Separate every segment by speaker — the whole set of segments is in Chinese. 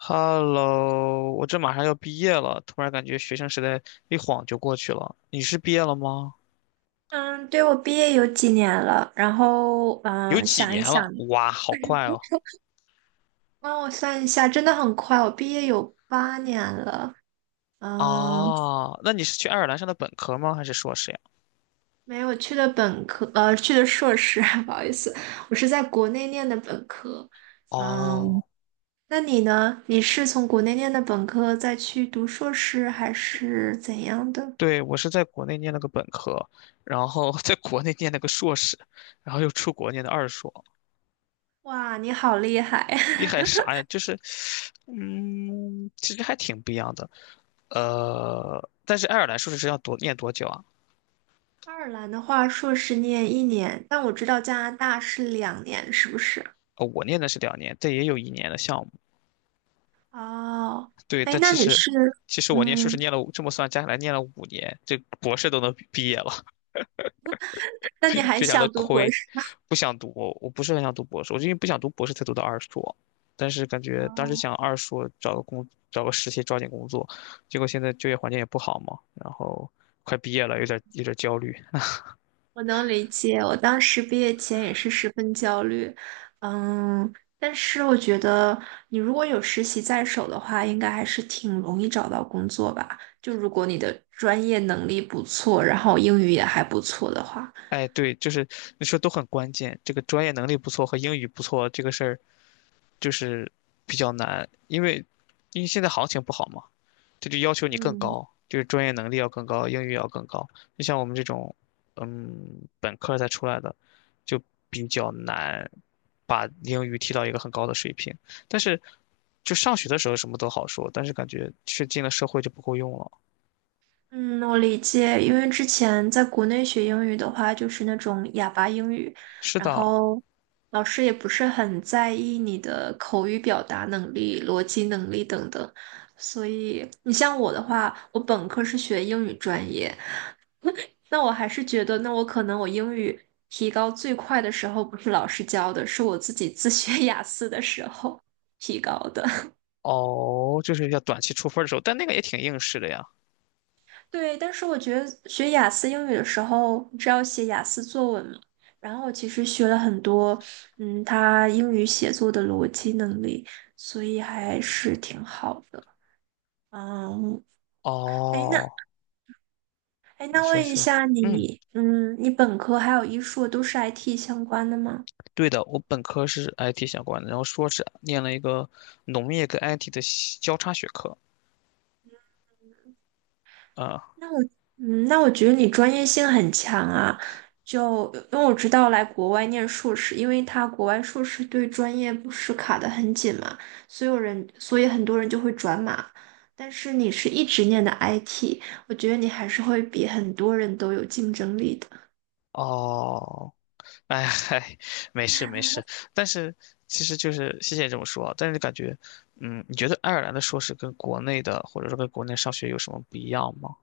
Speaker 1: Hello，我这马上要毕业了，突然感觉学生时代一晃就过去了。你是毕业了吗？
Speaker 2: 嗯，对，我毕业有几年了，然后
Speaker 1: 有几
Speaker 2: 想
Speaker 1: 年
Speaker 2: 一想
Speaker 1: 了？哇，好快哦！
Speaker 2: 帮我算一下，真的很快，我毕业有八年了。嗯，
Speaker 1: 啊，那你是去爱尔兰上的本科吗？还是硕士呀？
Speaker 2: 没有去的本科，去的硕士，不好意思，我是在国内念的本科。嗯，
Speaker 1: 哦，
Speaker 2: 那你呢？你是从国内念的本科再去读硕士，还是怎样的？
Speaker 1: 对，我是在国内念了个本科，然后 在国内念了个硕士，然后又出国念的二硕，
Speaker 2: 哇，你好厉害！
Speaker 1: 厉害 啥呀？就是，其实还挺不一样的。但是爱尔兰硕士是要多念多久啊？
Speaker 2: 爱尔兰的话，硕士念一年，但我知道加拿大是两年，是不是？
Speaker 1: 我念的是两年，这也有一年的项目。
Speaker 2: 哦，
Speaker 1: 对，
Speaker 2: 哎，
Speaker 1: 但
Speaker 2: 那
Speaker 1: 其
Speaker 2: 你
Speaker 1: 实
Speaker 2: 是，
Speaker 1: 我念硕士
Speaker 2: 嗯，
Speaker 1: 念了这么算加起来念了五年，这博士都能毕业了，
Speaker 2: 那你 还
Speaker 1: 非常的
Speaker 2: 想读博
Speaker 1: 亏。
Speaker 2: 士？
Speaker 1: 不想读，我不是很想读博士，我就因为不想读博士才读的二硕，但是感觉当时
Speaker 2: 哦，
Speaker 1: 想二硕找个实习抓紧工作，结果现在就业环境也不好嘛，然后快毕业了，有点焦虑。
Speaker 2: 我能理解。我当时毕业前也是十分焦虑，嗯，但是我觉得你如果有实习在手的话，应该还是挺容易找到工作吧。就如果你的专业能力不错，然后英语也还不错的话，
Speaker 1: 哎，对，就是你说都很关键，这个专业能力不错和英语不错这个事儿，就是比较难，因为现在行情不好嘛，这就要求你更
Speaker 2: 嗯。
Speaker 1: 高，就是专业能力要更高，英语要更高。就像我们这种，本科才出来的，就比较难把英语提到一个很高的水平。但是，就上学的时候什么都好说，但是感觉是进了社会就不够用了。
Speaker 2: 嗯，我理解，因为之前在国内学英语的话，就是那种哑巴英语，
Speaker 1: 是
Speaker 2: 然
Speaker 1: 的，
Speaker 2: 后老师也不是很在意你的口语表达能力、逻辑能力等等。所以你像我的话，我本科是学英语专业，那我还是觉得，那我可能我英语提高最快的时候，不是老师教的，是我自己自学 雅思的时候提高的。
Speaker 1: 哦，就是要短期出分儿的时候，但那个也挺应试的呀。
Speaker 2: 对，但是我觉得学雅思英语的时候，你知道写雅思作文嘛？然后我其实学了很多，嗯，他英语写作的逻辑能力，所以还是挺好的。嗯，哎，那
Speaker 1: 哦，
Speaker 2: 哎，
Speaker 1: 你
Speaker 2: 那
Speaker 1: 说
Speaker 2: 问一
Speaker 1: 说，
Speaker 2: 下
Speaker 1: 嗯，
Speaker 2: 你，你本科还有一硕都是 IT 相关的吗？
Speaker 1: 对的，我本科是 IT 相关的，然后硕士念了一个农业跟 IT 的交叉学科。啊、
Speaker 2: 那我那我觉得你专业性很强啊。就因为我知道来国外念硕士，因为他国外硕士对专业不是卡得很紧嘛，所有人，所以很多人就会转码。但是你是一直念的 IT,我觉得你还是会比很多人都有竞争力的。
Speaker 1: 哦，哎嗨，没事没事，但是其实就是谢谢你这么说啊，但是感觉，你觉得爱尔兰的硕士跟国内的或者说跟国内上学有什么不一样吗？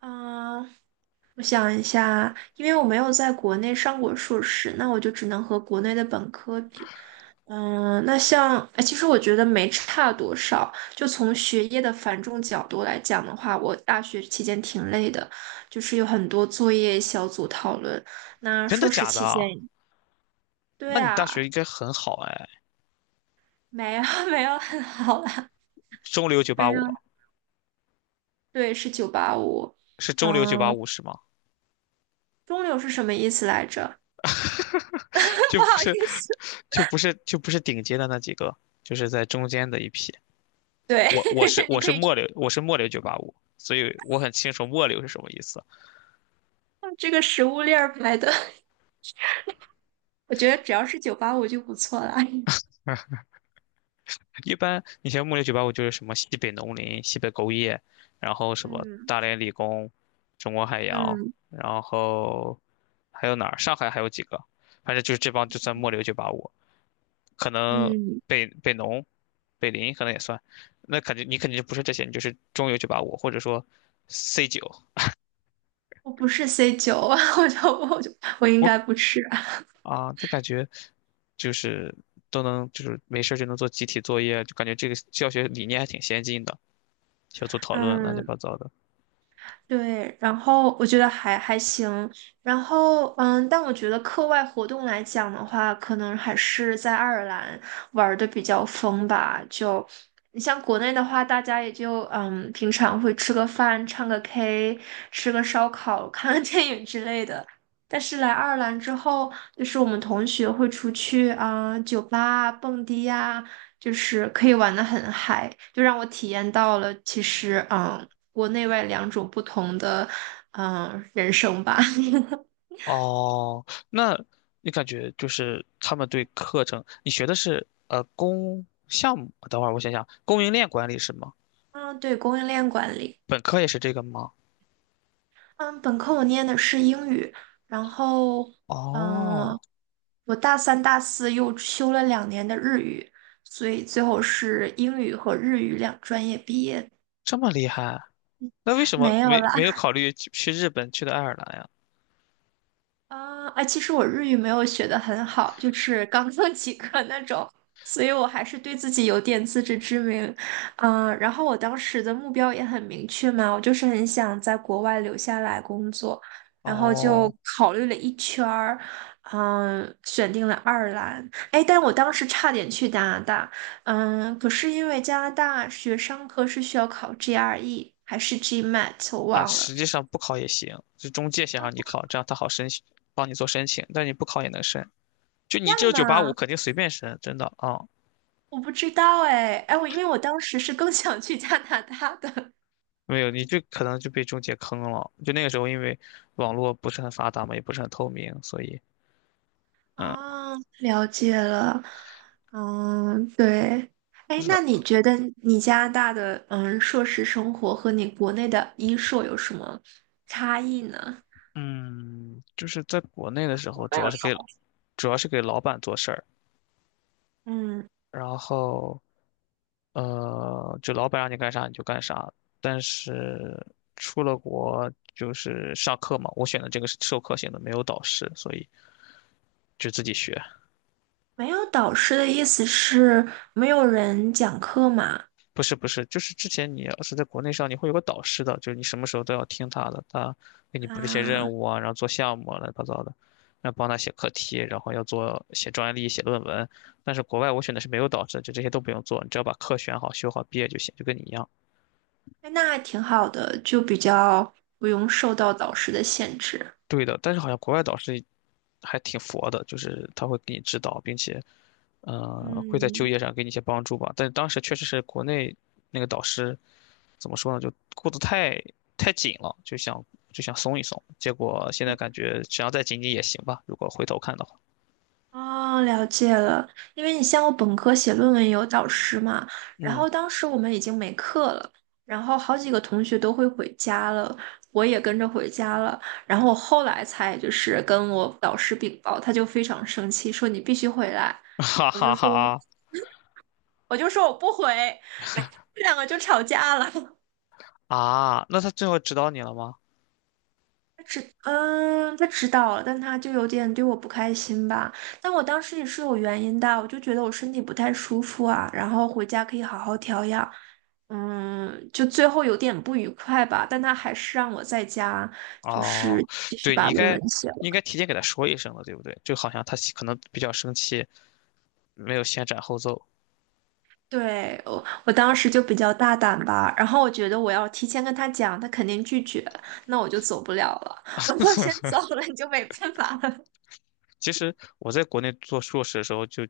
Speaker 2: 嗯，我想一下，因为我没有在国内上过硕士，那我就只能和国内的本科比。嗯，那像，哎，其实我觉得没差多少。就从学业的繁重角度来讲的话，我大学期间挺累的，就是有很多作业、小组讨论。那
Speaker 1: 真的
Speaker 2: 硕士
Speaker 1: 假的
Speaker 2: 期间，
Speaker 1: 啊？那
Speaker 2: 对
Speaker 1: 你大学
Speaker 2: 啊，
Speaker 1: 应该很好哎，
Speaker 2: 没有 没有很好啦，
Speaker 1: 中流九八
Speaker 2: 没有，
Speaker 1: 五
Speaker 2: 对，是九八五。
Speaker 1: 是中流九八
Speaker 2: 嗯，
Speaker 1: 五是吗？
Speaker 2: 中流是什么意思来着？
Speaker 1: 就
Speaker 2: 不
Speaker 1: 不
Speaker 2: 好意
Speaker 1: 是，
Speaker 2: 思，
Speaker 1: 就不是顶尖的那几个，就是在中间的一批。
Speaker 2: 对，
Speaker 1: 我我是
Speaker 2: 你
Speaker 1: 我
Speaker 2: 可
Speaker 1: 是
Speaker 2: 以
Speaker 1: 末流，我是末流九八五，所以我很清楚末流是什么意思啊。
Speaker 2: 这个食物链儿买的，我觉得只要是九八五就不错了。
Speaker 1: 一般你像木林酒吧，我就是什么西北农林、西北工业，然后什么
Speaker 2: 嗯
Speaker 1: 大连理工、中国海洋，
Speaker 2: 嗯
Speaker 1: 然后还有哪儿？上海还有几个？反正就是这帮就算末流九八五，可能
Speaker 2: 嗯，
Speaker 1: 北农、北林可能也算。那肯定你肯定就不是这些，你就是中游九八五或者说 C 九。
Speaker 2: 我不是 C 九，我就我应
Speaker 1: 我
Speaker 2: 该不是。
Speaker 1: 这感觉就是都能就是没事儿就能做集体作业，就感觉这个教学理念还挺先进的，小组讨论乱七
Speaker 2: 嗯。
Speaker 1: 八糟的。
Speaker 2: 对，然后我觉得还行，然后但我觉得课外活动来讲的话，可能还是在爱尔兰玩的比较疯吧。就你像国内的话，大家也就嗯，平常会吃个饭、唱个 K、吃个烧烤、看个电影之类的。但是来爱尔兰之后，就是我们同学会出去啊、酒吧啊、蹦迪呀、就是可以玩的很嗨，就让我体验到了其实嗯，国内外两种不同的嗯人生吧。
Speaker 1: 哦，那你感觉就是他们对课程，你学的是供项目？等会儿我想想，供应链管理是吗？
Speaker 2: 嗯，对，供应链管理。
Speaker 1: 本科也是这个吗？
Speaker 2: 嗯，本科我念的是英语，然后
Speaker 1: 哦，
Speaker 2: 嗯，我大三、大四又修了两年的日语，所以最后是英语和日语两专业毕业。
Speaker 1: 这么厉害，那为什么
Speaker 2: 没有
Speaker 1: 没
Speaker 2: 啦。
Speaker 1: 没有考虑去日本，去的爱尔兰呀？
Speaker 2: 啊，哎，其实我日语没有学的很好，就是刚刚 及格那种，所以我还是对自己有点自知之明。嗯，然后我当时的目标也很明确嘛，我就是很想在国外留下来工作，然后就
Speaker 1: 哦，
Speaker 2: 考虑了一圈儿，嗯，选定了爱尔兰。哎，但我当时差点去加拿大，嗯，可是因为加拿大学商科是需要考 GRE 还是 GMAT,我
Speaker 1: 啊，
Speaker 2: 忘了。
Speaker 1: 实际上不考也行，是中介想
Speaker 2: 啊，
Speaker 1: 让你
Speaker 2: 不可
Speaker 1: 考，这样他好申请，帮你做申请，但你不考也能申。就
Speaker 2: 这
Speaker 1: 你
Speaker 2: 样
Speaker 1: 这九八五
Speaker 2: 嘛？
Speaker 1: 肯定随便申，真的啊。
Speaker 2: 我不知道哎，哎，我因为我当时是更 想去加拿大的。
Speaker 1: 没有，你就可能就被中介坑了。就那个时候，因为网络不是很发达嘛，也不是很透明，所以，嗯，
Speaker 2: 啊，了解了。嗯，对。哎，
Speaker 1: 是的，
Speaker 2: 那你觉得你加拿大的嗯硕士生活和你国内的医硕有什么差异呢？
Speaker 1: 嗯，就是在国内的时候，主要是给老板做事儿，
Speaker 2: 嗯，
Speaker 1: 然后，就老板让你干啥你就干啥。但是出了国就是上课嘛，我选的这个是授课型的，没有导师，所以就自己学。
Speaker 2: 没有导师的意思是没有人讲课嘛？
Speaker 1: 不是不是，就是之前你要是在国内上，你会有个导师的，就是你什么时候都要听他的，他给你布置一些任
Speaker 2: 啊，
Speaker 1: 务啊，然后做项目啊，乱七八糟的，然后帮他写课题，然后写专利、写论文。但是国外我选的是没有导师的，就这些都不用做，你只要把课选好、修好、毕业就行，就跟你一样。
Speaker 2: 哎那还挺好的，就比较不用受到导师的限制。
Speaker 1: 对的，但是好像国外导师还挺佛的，就是他会给你指导，并且，会在就
Speaker 2: 嗯，
Speaker 1: 业上给你一些帮助吧。但是当时确实是国内那个导师怎么说呢，就顾得太紧了，就想松一松。结果现在感觉只要再紧紧也行吧，如果回头看的话。
Speaker 2: 哦，了解了。因为你像我本科写论文有导师嘛，然
Speaker 1: 嗯，
Speaker 2: 后当时我们已经没课了，然后好几个同学都会回家了，我也跟着回家了。然后我后来才就是跟我导师禀报，他就非常生气，说你必须回来。
Speaker 1: 哈
Speaker 2: 我
Speaker 1: 哈
Speaker 2: 就说，
Speaker 1: 哈
Speaker 2: 我就说我不回，这两个就吵架了。
Speaker 1: 啊，那他最后指导你了吗？
Speaker 2: 他知，嗯，他知道了，但他就有点对我不开心吧。但我当时也是有原因的，我就觉得我身体不太舒服啊，然后回家可以好好调养。嗯，就最后有点不愉快吧，但他还是让我在家，就
Speaker 1: 哦，
Speaker 2: 是继续
Speaker 1: 对，你
Speaker 2: 把
Speaker 1: 应
Speaker 2: 论
Speaker 1: 该
Speaker 2: 文写
Speaker 1: 应该
Speaker 2: 了。
Speaker 1: 提前给他说一声的，对不对？就好像他可能比较生气，没有先斩后奏。
Speaker 2: 对，我，我当时就比较大胆吧，然后我觉得我要提前跟他讲，他肯定拒绝，那我就走不了了。我要先走了，你就没办法了。
Speaker 1: 其实我在国内做硕士的时候就，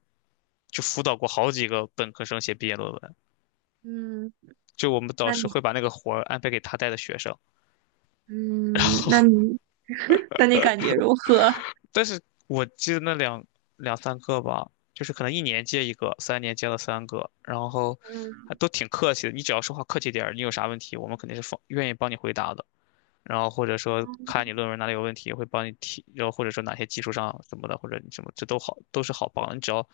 Speaker 1: 就辅导过好几个本科生写毕业论文。
Speaker 2: 嗯，
Speaker 1: 就我们导
Speaker 2: 那
Speaker 1: 师
Speaker 2: 你。
Speaker 1: 会把那个活儿安排给他带的学生，
Speaker 2: 嗯，那你 那你感觉如何？
Speaker 1: 但是我记得那两三个吧，就是可能一年接一个，三年接了三个，然后
Speaker 2: 嗯，
Speaker 1: 还都挺客气的。你只要说话客气点儿，你有啥问题，我们肯定是放愿意帮你回答的。然后或者说看你论文哪里有问题，会帮你提，然后或者说哪些技术上什么的，或者你什么，这都好，都是好帮的你只要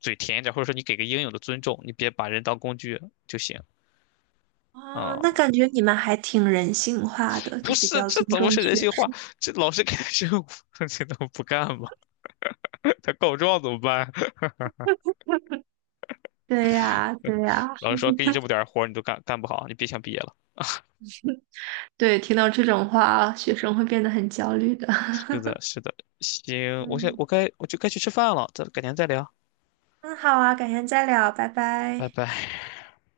Speaker 1: 嘴甜一点，或者说你给个应有的尊重，你别把人当工具就行。
Speaker 2: 哦，那
Speaker 1: 啊、
Speaker 2: 感觉你们还挺人性化的，
Speaker 1: 不
Speaker 2: 就比
Speaker 1: 是，
Speaker 2: 较
Speaker 1: 这
Speaker 2: 尊
Speaker 1: 怎么
Speaker 2: 重
Speaker 1: 是人
Speaker 2: 学。
Speaker 1: 性化？这老师开始，务，这能不干吗？他告状怎么办？
Speaker 2: 对呀，对呀，
Speaker 1: 老师说给你这么 点儿活儿你都干不好，你别想毕业了。
Speaker 2: 对，听到这种话，学生会变得很焦虑的。
Speaker 1: 是的，是的，行，
Speaker 2: 嗯，
Speaker 1: 我就该去吃饭了，咱改天再聊，
Speaker 2: 那好啊，改天再聊，拜
Speaker 1: 拜
Speaker 2: 拜。
Speaker 1: 拜。